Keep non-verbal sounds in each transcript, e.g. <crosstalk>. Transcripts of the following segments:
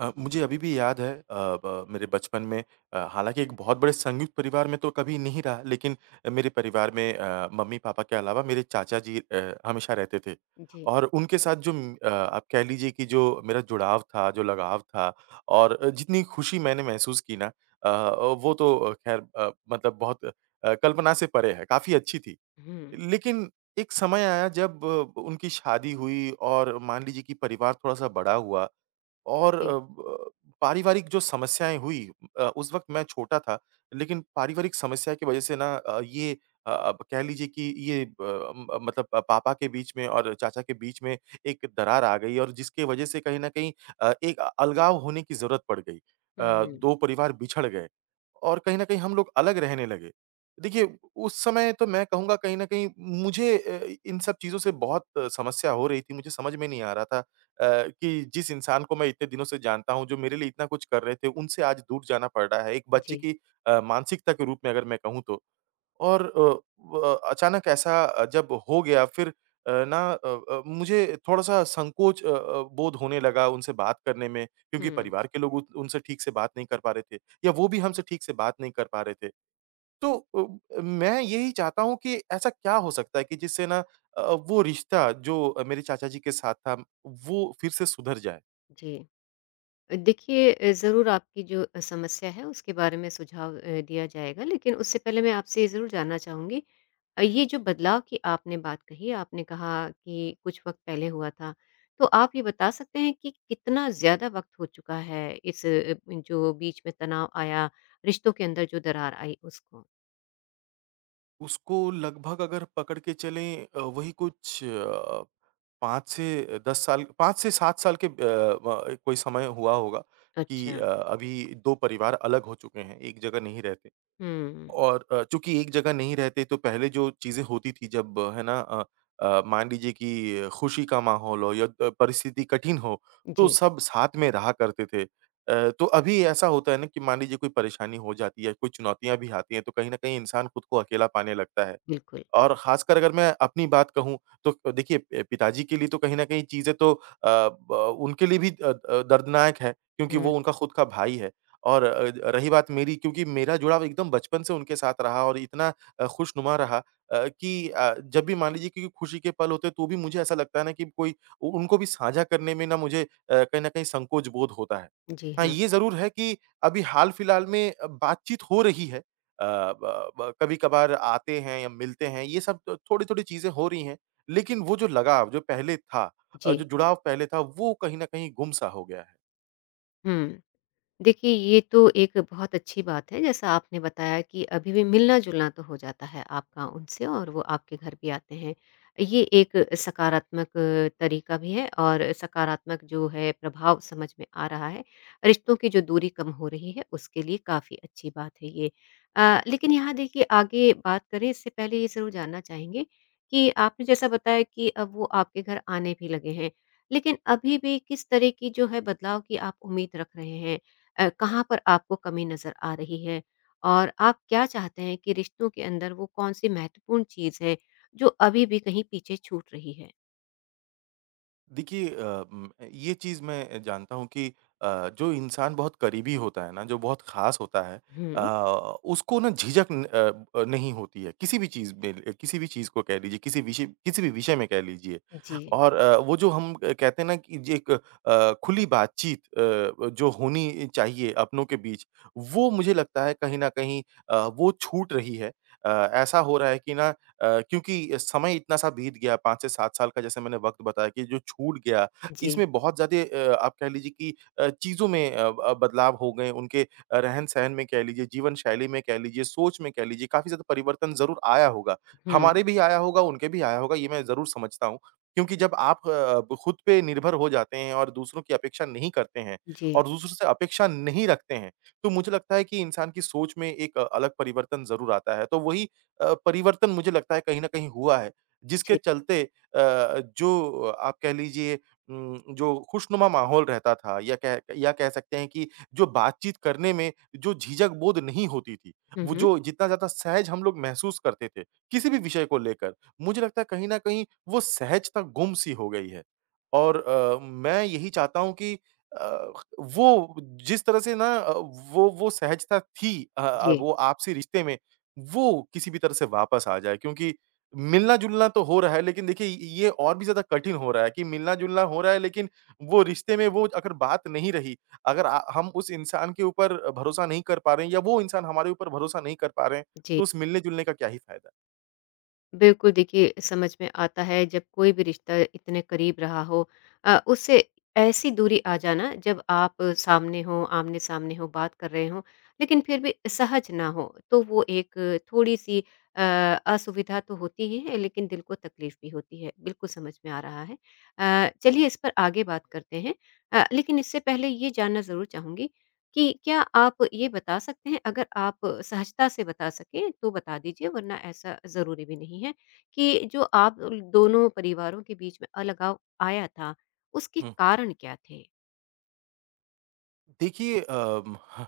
मुझे अभी भी याद है, अ, ब मेरे बचपन में। हालाँकि एक बहुत बड़े संयुक्त परिवार में तो कभी नहीं रहा, लेकिन मेरे परिवार में मम्मी-पापा के अलावा मेरे चाचा जी हमेशा रहते थे। जी। और उनके साथ जो आप कह लीजिए कि जो मेरा जुड़ाव था, जो लगाव था और जितनी खुशी मैंने महसूस की ना अ, वो तो खैर मतलब बहुत कल्पना से परे है, काफ़ी अच्छी थी। हुँ। लेकिन एक समय आया जब उनकी शादी हुई और मान लीजिए कि परिवार थोड़ा-सा बड़ा हुआ और जी। अ, ब पारिवारिक जो समस्याएँ हुई उस वक़्त मैं छोटा था, लेकिन पारिवारिक समस्या की वज़ह से ना ये अब कह लीजिए कि ये मतलब पापा के बीच में और चाचा के बीच में एक दरार आ गई और जिसकी वज़ह से कहीं न कहीं एक अलगाव होने की ज़रूरत पड़ गई। हुँ। 2 परिवार बिछड़ गए और कहीं न कहीं हम लोग अलग रहने लगे। देखिए, उस समय तो मैं कहूँगा कहीं न कहीं मुझे इन सब चीज़ों से बहुत समस्या हो रही थी, मुझे समझ में नहीं आ रहा था अ, कि जिस इंसान को मैं इतने दिनों से जानता हूँ, जो मेरे लिए इतना कुछ कर रहे थे, उनसे आज दूर जाना पड़ रहा है। एक बच्चे जी। की मानसिकता के रूप में अगर मैं कहूँ तो। और अ, व अचानक ऐसा जब हो गया फिर अ, ना अ मुझे थोड़ा-सा संकोच बोध होने लगा उनसे बात करने में क्योंकि हुँ। परिवार के लोग उत उनसे ठीक से बात नहीं कर पा रहे थे या वो भी हमसे ठीक से बात नहीं कर पा रहे थे। तो मैं यही चाहता हूँ कि ऐसा क्या हो सकता है कि जिससे ना अ, वो रिश्ता जो मेरे चाचा जी के साथ था, वो फिर से सुधर जाए? जी। देखिए ज़रूर आपकी जो समस्या है उसके बारे में सुझाव दिया जाएगा लेकिन उससे पहले मैं आपसे ये ज़रूर जानना चाहूँगी। ये जो बदलाव की आपने बात कही, आपने कहा कि कुछ वक़्त पहले हुआ था। तो आप ये बता सकते हैं कि कितना ज़्यादा वक़्त हो चुका है इस जो बीच में तनाव आया, रिश्तों के अंदर जो दरार आई उसको? उसको लगभग अगर पकड़ के चलें वही कुछ 5 से 10 साल 5 से 7 साल के अ, व कोई समय हुआ होगा कि अच्छा। अभी 2 परिवार अलग हो चुके हैं, एक जगह नहीं रहते। हुँ। और चूँकि एक जगह नहीं रहते तो पहले जो चीज़ें होती थी जब है ना मान लीजिए कि खुशी का माहौल हो या परिस्थिति कठिन हो, तो जी, सब साथ में रहा करते थे। तो अभी ऐसा होता है ना कि मान लीजिए कोई परेशानी हो जाती है, कोई चुनौतियाँ भी आती हैं, तो कहीं न कहीं इंसान खुद को अकेला पाने लगता है। बिल्कुल। और ख़ासकर अगर मैं अपनी बात कहूँ तो देखिए पिताजी के लिए तो कहीं न कहीं चीज़ें तो अ, ब उनके लिए भी दर्दनाक है क्योंकि हुँ। वो उनका खुद का भाई है। और रही बात मेरी क्योंकि मेरा जुड़ाव एकदम बचपन से उनके साथ रहा और इतना खुशनुमा रहा कि जब भी मान लीजिए क्योंकि खुशी के पल होते हैं तो भी मुझे ऐसा लगता है ना कि कोई उ उनको भी साझा करने में ना मुझे कहीं न कहीं संकोच बोध होता है। जी हाँ, हाँ। ये ज़रूर है कि अभी हाल-फिलहाल में बातचीत हो रही है। अ, ब ब कभी-कभार आते हैं या मिलते हैं, ये सब तो थोड़ी-थोड़ी चीज़ें हो रही हैं, लेकिन वो जो लगाव जो पहले था जो जी। जुड़ाव पहले था, वो कहीं न कहीं गुम-सा हो गया है। हुँ। देखिए, ये तो एक बहुत अच्छी बात है, जैसा आपने बताया कि अभी भी मिलना-जुलना तो हो जाता है आपका उनसे और वो आपके घर भी आते हैं। ये एक सकारात्मक तरीका भी है और सकारात्मक जो है प्रभाव समझ में आ रहा है। रिश्तों की जो दूरी कम हो रही है, उसके लिए काफ़ी अच्छी बात है ये। लेकिन यहाँ देखिए आगे बात करें इससे पहले ये ज़रूर जानना चाहेंगे कि आपने जैसा बताया कि अब वो आपके घर आने भी लगे हैं, लेकिन अभी भी किस तरह की जो है बदलाव की आप उम्मीद रख रहे हैं? कहाँ पर आपको कमी नज़र आ रही है? और आप क्या चाहते हैं कि रिश्तों के अंदर वो कौन-सी महत्वपूर्ण चीज़ है, जो अभी भी कहीं पीछे छूट रही है? देखिए ये चीज़ मैं जानता हूँ कि जो इंसान बहुत करीबी होता है ना, जो बहुत ख़ास होता है अ, हुँ, उसको ना झिझक न अ, अ, नहीं होती है, किसी भी चीज़ में किसी भी चीज़ को कह लीजिए, किसी भी विषय में कह लीजिए। जी, और वो जो हम कहते हैं ना कि जे एक खुली बातचीत जो होनी चाहिए अपनों के बीच, वो मुझे लगता है कहीं न कहीं वो छूट रही है। अ, ऐसा हो रहा है कि ना क्योंकि समय इतना सा बीत गया, 5 से 7 साल का जैसे मैंने वक़्त बताया कि जो छूट गया, जी, इसमें बहुत ज़्यादा आप कह लीजिए कि चीज़ों में अ, ब बदलाव हो गए, उनके रहन-सहन में कह लीजिए, जीवन शैली में कह लीजिए, सोच में कह लीजिए, काफ़ी ज़्यादा परिवर्तन ज़रूर आया होगा। हुँ, हमारे भी आया होगा, उनके भी आया होगा, ये मैं ज़रूर समझता हूँ। क्योंकि जब आप खुद पे निर्भर हो जाते हैं और दूसरों की अपेक्षा नहीं करते हैं जी, और दूसरों से अपेक्षा नहीं रखते हैं, तो मुझे लगता है कि इंसान की सोच में एक अलग परिवर्तन ज़रूर आता है। तो वही परिवर्तन मुझे लगता है कहीं न कहीं हुआ है, जिसके जी, चलते अ, जो आप कह लीजिए जो खुशनुमा माहौल रहता था या कह सकते हैं कि जो बातचीत करने में जो झिझक बोध नहीं होती थी, हुँ, वो हुँ, जो जितना ज़्यादा सहज हम लोग महसूस करते थे, किसी भी विषय को लेकर, मुझे लगता है कहीं न कहीं वो सहजता गुम-सी हो गई है। और मैं यही चाहता हूँ कि अ, वो जिस तरह से ना वो सहजता थी जी, वो आपसी रिश्ते में वो किसी भी तरह से वापस आ जाए क्योंकि मिलना-जुलना तो हो रहा है लेकिन देखिए, ये और भी ज़्यादा कठिन हो रहा है कि मिलना-जुलना हो रहा है लेकिन वो रिश्ते में वो अगर बात नहीं रही, अगर हम उस इंसान के ऊपर भरोसा नहीं कर पा रहे हैं या वो इंसान हमारे ऊपर भरोसा नहीं कर पा रहे हैं, जी। तो उस मिलने-जुलने का क्या ही फ़ायदा? बिल्कुल, देखिए समझ में आता है जब कोई भी रिश्ता इतने करीब रहा हो उससे ऐसी दूरी आ जाना जब आप सामने हो, आमने-सामने हो, बात कर रहे हो, लेकिन फिर भी सहज ना हो, तो वो एक थोड़ी-सी अ, असुविधा तो होती ही है, लेकिन दिल को तकलीफ़ भी होती है। बिल्कुल समझ में आ रहा है। चलिए इस पर आगे बात करते हैं। लेकिन इससे पहले ये जानना ज़रूर चाहूँगी कि क्या आप ये बता सकते हैं अगर आप सहजता से बता सकें तो बता दीजिए वरना ऐसा ज़रूरी भी नहीं है कि जो आप दोनों परिवारों के बीच में अलगाव आया था उसके हुँ। कारण क्या थे? देखिए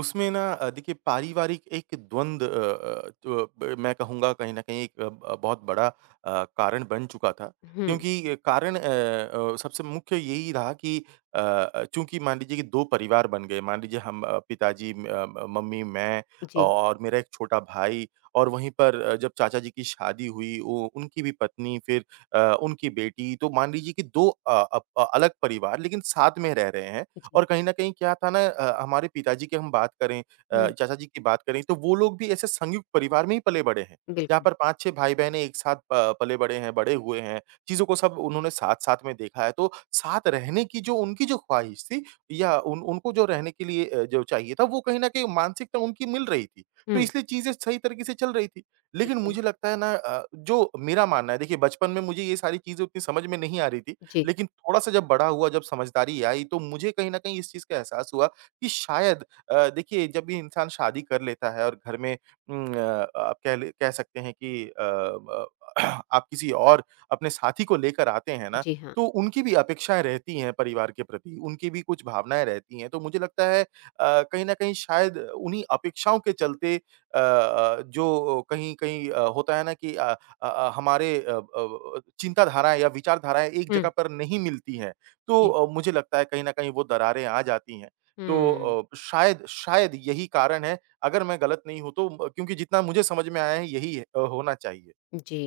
उसमें ना देखिए पारिवारिक एक द्वंद तो ब मैं कहूँगा कहीं न कहीं एक अ, ब बहुत बड़ा कारण बन चुका था। हुँ, क्योंकि कारण सबसे मुख्य यही रहा कि चूँकि मान लीजिए कि 2 परिवार बन गए, मान लीजिए हम पिताजी मम्मी, मैं जी, और मेरा एक छोटा भाई और वहीं पर जब चाचा जी की शादी हुई उ उनकी भी पत्नी फिर उनकी बेटी, तो मान लीजिए कि 2 अ, अप अलग परिवार लेकिन साथ में रह रहे हैं जी। और कहीं न कहीं क्या था ना हमारे पिताजी की हम बात करें हुँ, चाचा जी की बात करें, तो वो लोग भी ऐसे संयुक्त परिवार में ही पले-बड़े हैं, जहाँ बिल्कुल। पर 5-6 भाई-बहनें एक साथ प पले-बड़े हैं, बड़े हुए हैं, चीज़ों को सब उन्होंने साथ-साथ में देखा है। तो साथ रहने की जो उनकी जो ख्वाहिश थी या उन उनको जो रहने के लिए जो चाहिए था, वो कहीं न कहीं मानसिकता उनकी मिल रही थी, तो हुँ, इसलिए चीज़ें सही तरीके से चल रही थी। ठीक लेकिन है। मुझे लगता है ना जो मेरा मानना है देखिए बचपन में मुझे ये सारी चीज़ें उतनी समझ में नहीं आ रही थी, जी, लेकिन थोड़ा-सा जब बड़ा हुआ, जब समझदारी आई, तो मुझे कहीं न कहीं इस चीज़ का एहसास हुआ कि शायद देखिए जब भी इंसान शादी कर लेता है और घर में उम, अ, आप कह सकते हैं कि अ, ब <clears throat> आप किसी और अपने साथी को लेकर आते हैं ना, जी हाँ। तो उनकी भी अपेक्षाएँ रहती हैं परिवार के प्रति, उनकी भी कुछ भावनाएँ रहती हैं। तो मुझे लगता है कहीं न कहीं शायद उन्हीं अपेक्षाओं के चलते जो कहीं-कहीं होता है ना कि हमारे चिंताधाराएँ या विचारधाराएँ एक जगह हुँ, पर नहीं मिलती हैं, तो जी। मुझे लगता है कहीं न कहीं वो दरारें आ जाती हैं। तो हुँ, शायद शायद यही कारण है, अगर मैं गलत नहीं हूँ तो म क्योंकि जितना मुझे समझ में आया है यही है होना चाहिए। जी।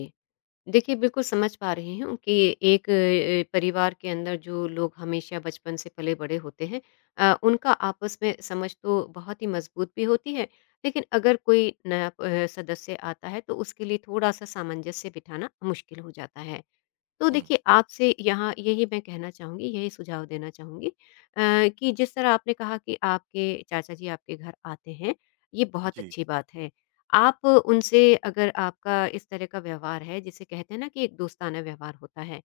देखिए, बिल्कुल समझ पा रही हूँ कि एक परिवार के अंदर जो लोग हमेशा बचपन से पले-बड़े होते हैं उनका आपस में समझ तो बहुत ही मज़बूत भी होती है, लेकिन अगर कोई नया सदस्य आता है तो उसके लिए थोड़ा-सा सामंजस्य बिठाना मुश्किल हो जाता है। तो हुँ, देखिए आपसे यहाँ यही मैं कहना चाहूँगी, यही सुझाव देना चाहूँगी कि जिस तरह आपने कहा कि आपके चाचा जी आपके घर आते हैं, ये बहुत जी। अच्छी बात है। आप उनसे अगर आपका इस तरह का व्यवहार है जिसे कहते हैं ना कि एक दोस्ताना व्यवहार होता है,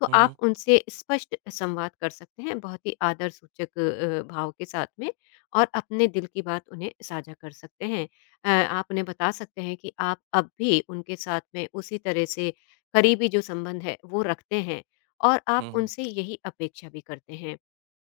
तो हुँ, आप हुँ। उनसे स्पष्ट संवाद कर सकते हैं बहुत ही आदर सूचक भाव के साथ में और अपने दिल की बात उन्हें साझा कर सकते हैं। अ, आप उन्हें बता सकते हैं कि आप अब भी उनके साथ में उसी तरह से करीबी जो संबंध है वो रखते हैं और आप हुँ, हुँ। उनसे यही अपेक्षा भी करते हैं।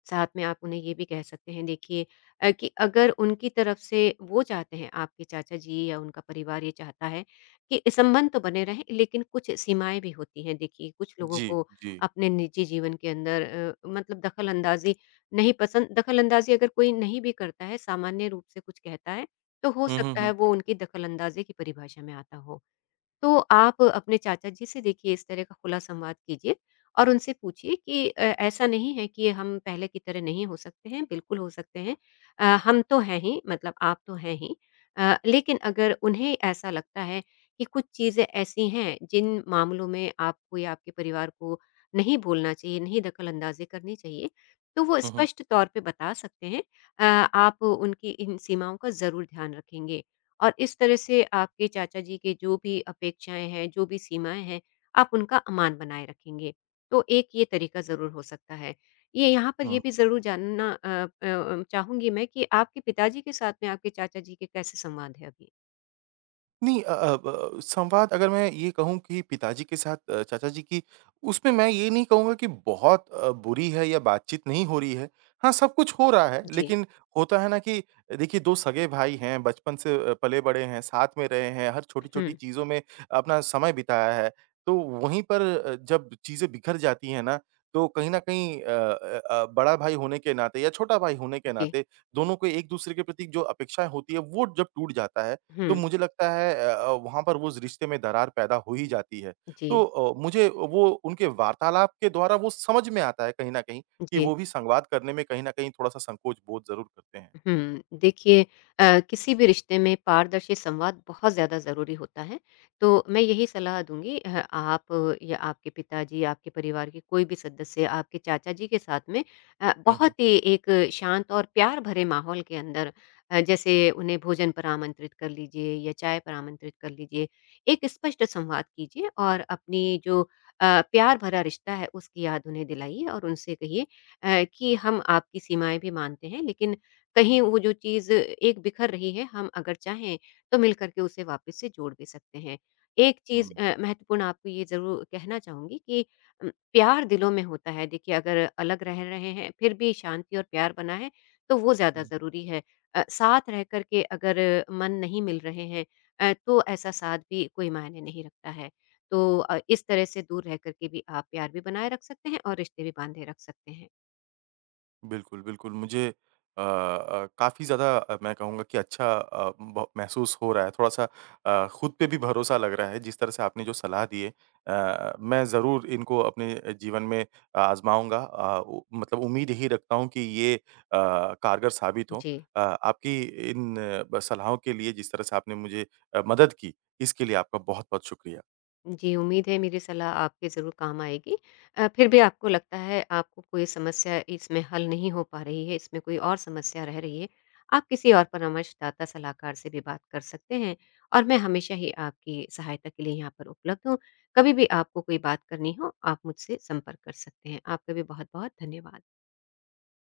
साथ में आप उन्हें ये भी कह सकते हैं देखिए कि अगर उनकी तरफ से वो चाहते हैं आपके चाचा जी या उनका परिवार ये चाहता है कि संबंध तो बने रहें लेकिन कुछ सीमाएँ भी होती हैं देखिए, कुछ लोगों जी, को जी। अपने निजी जीवन के अंदर मतलब दखल-अंदाज़ी नहीं पसंद दखल-अंदाज़ी अगर कोई नहीं भी करता है सामान्य रूप से कुछ कहता है, तो हो हुँ, हुँ, सकता है हुँ। वो उनकी दखल-अंदाज़ी की परिभाषा में आता हो। तो आप अपने चाचा जी से देखिए इस तरह का खुला संवाद कीजिए और उनसे पूछिए कि ऐसा नहीं है कि हम पहले की तरह नहीं हो सकते हैं, बिल्कुल हो सकते हैं। हम तो हैं ही मतलब आप तो हैं ही। लेकिन अगर उन्हें ऐसा लगता है कि कुछ चीज़ें ऐसी हैं जिन मामलों में आपको या आपके परिवार को नहीं बोलना चाहिए, नहीं दखल-अंदाज़ी करनी चाहिए, तो वो हुँ, हुँ। स्पष्ट तौर पे बता सकते हैं। अ, आप उनकी इन सीमाओं का ज़रूर ध्यान रखेंगे। और इस तरह से आपके चाचा जी के जो भी अपेक्षाएँ हैं, जो भी सीमाएँ हैं, आप उनका अमान बनाए रखेंगे। तो एक ये तरीका ज़रूर हो सकता है। ये यहाँ पर ये हुँ। भी ज़रूर जानना चाहूँगी मैं कि आपके पिताजी के साथ में आपके चाचा जी के कैसे संवाद है अभी? नहीं अ अ, ब संवाद अगर मैं ये कहूँ कि पिताजी के साथ चाचा जी की, उसमें मैं ये नहीं कहूँगा कि बहुत बुरी है या बातचीत नहीं हो रही है। हाँ, सब कुछ हो रहा है, जी। लेकिन होता है ना कि देखिए 2 सगे भाई हैं, बचपन से पले-बड़े हैं, साथ में रहे हैं, हर छोटी-छोटी हुँ। चीज़ों में अपना समय बिताया है। तो वहीं पर जब चीज़ें बिखर जाती हैं ना, तो कहीं न कहीं बड़ा भाई होने के नाते या छोटा भाई होने के जी। नाते, दोनों को एक-दूसरे के प्रति जो अपेक्षाएँ होती है, वो जब टूट जाता है, हुँ। तो मुझे लगता है वहाँ पर उस रिश्ते में दरार पैदा हो ही जाती है। जी। तो मुझे वो उनके वार्तालाप के द्वारा वो समझ में आता है कहीं न कहीं कि जी। वो भी संवाद करने में कहीं न कहीं थोड़ा-सा संकोच बोध ज़रूर करते हैं। हुँ, देखिए किसी भी रिश्ते में पारदर्शी संवाद बहुत ज़्यादा ज़रूरी होता है, तो मैं यही सलाह दूँगी आप या आपके पिताजी, आपके परिवार के कोई भी सदस्य, आपके चाचा जी के साथ में हुँ, बहुत हुँ। ही एक शांत और प्यार भरे माहौल के अंदर जैसे उन्हें भोजन पर आमंत्रित कर लीजिए या चाय पर आमंत्रित कर लीजिए। एक स्पष्ट संवाद कीजिए और अपनी जो प्यार भरा रिश्ता है, उसकी याद उन्हें दिलाइए और उनसे कहिए कि हम आपकी सीमाएँ भी मानते हैं, लेकिन कहीं वो जो चीज़ एक बिखर रही है, हम अगर चाहें तो मिल कर के उसे वापस से जोड़ भी सकते हैं। एक चीज़ महत्वपूर्ण आपको ये ज़रूर कहना चाहूँगी कि प्यार दिलों में होता है। देखिए अगर अलग रह रहे हैं, फिर भी शांति और प्यार बना है, तो वो ज़्यादा हुँ। ज़रूरी है। साथ रह कर के अगर मन नहीं मिल रहे हैं तो ऐसा साथ भी कोई मायने नहीं रखता है। तो इस तरह से दूर रह कर के भी आप प्यार भी बनाए रख सकते हैं और रिश्ते भी बाँधे रख सकते हैं। बिल्कुल, बिल्कुल। मुझे काफ़ी ज़्यादा मैं कहूँगा कि अच्छा अ, ब महसूस हो रहा है। थोड़ा-सा खुद पे भी भरोसा लग रहा है, जिस तरह से आपने जो सलाह दी है। मैं ज़रूर इनको अपने जीवन में आज़माऊँगा। अ, उ मतलब उम्मीद यही रखता हूँ कि ये कारगर साबित हों। जी। आपकी इन ब सलाहों के लिए, जिस तरह से आपने मुझे मदद की, इसके लिए आपका बहुत-बहुत शुक्रिया। जी, उम्मीद है मेरी सलाह आपके ज़रूर काम आएगी। फिर भी आपको लगता है आपको कोई समस्या इसमें हल नहीं हो पा रही है, इसमें कोई और समस्या रह रही है, आप किसी और परामर्शदाता सलाहकार से भी बात कर सकते हैं और मैं हमेशा ही आपकी सहायता के लिए यहाँ पर उपलब्ध हूँ। कभी भी आपको कोई बात करनी हो, आप मुझसे संपर्क कर सकते हैं। आपका भी बहुत-बहुत धन्यवाद।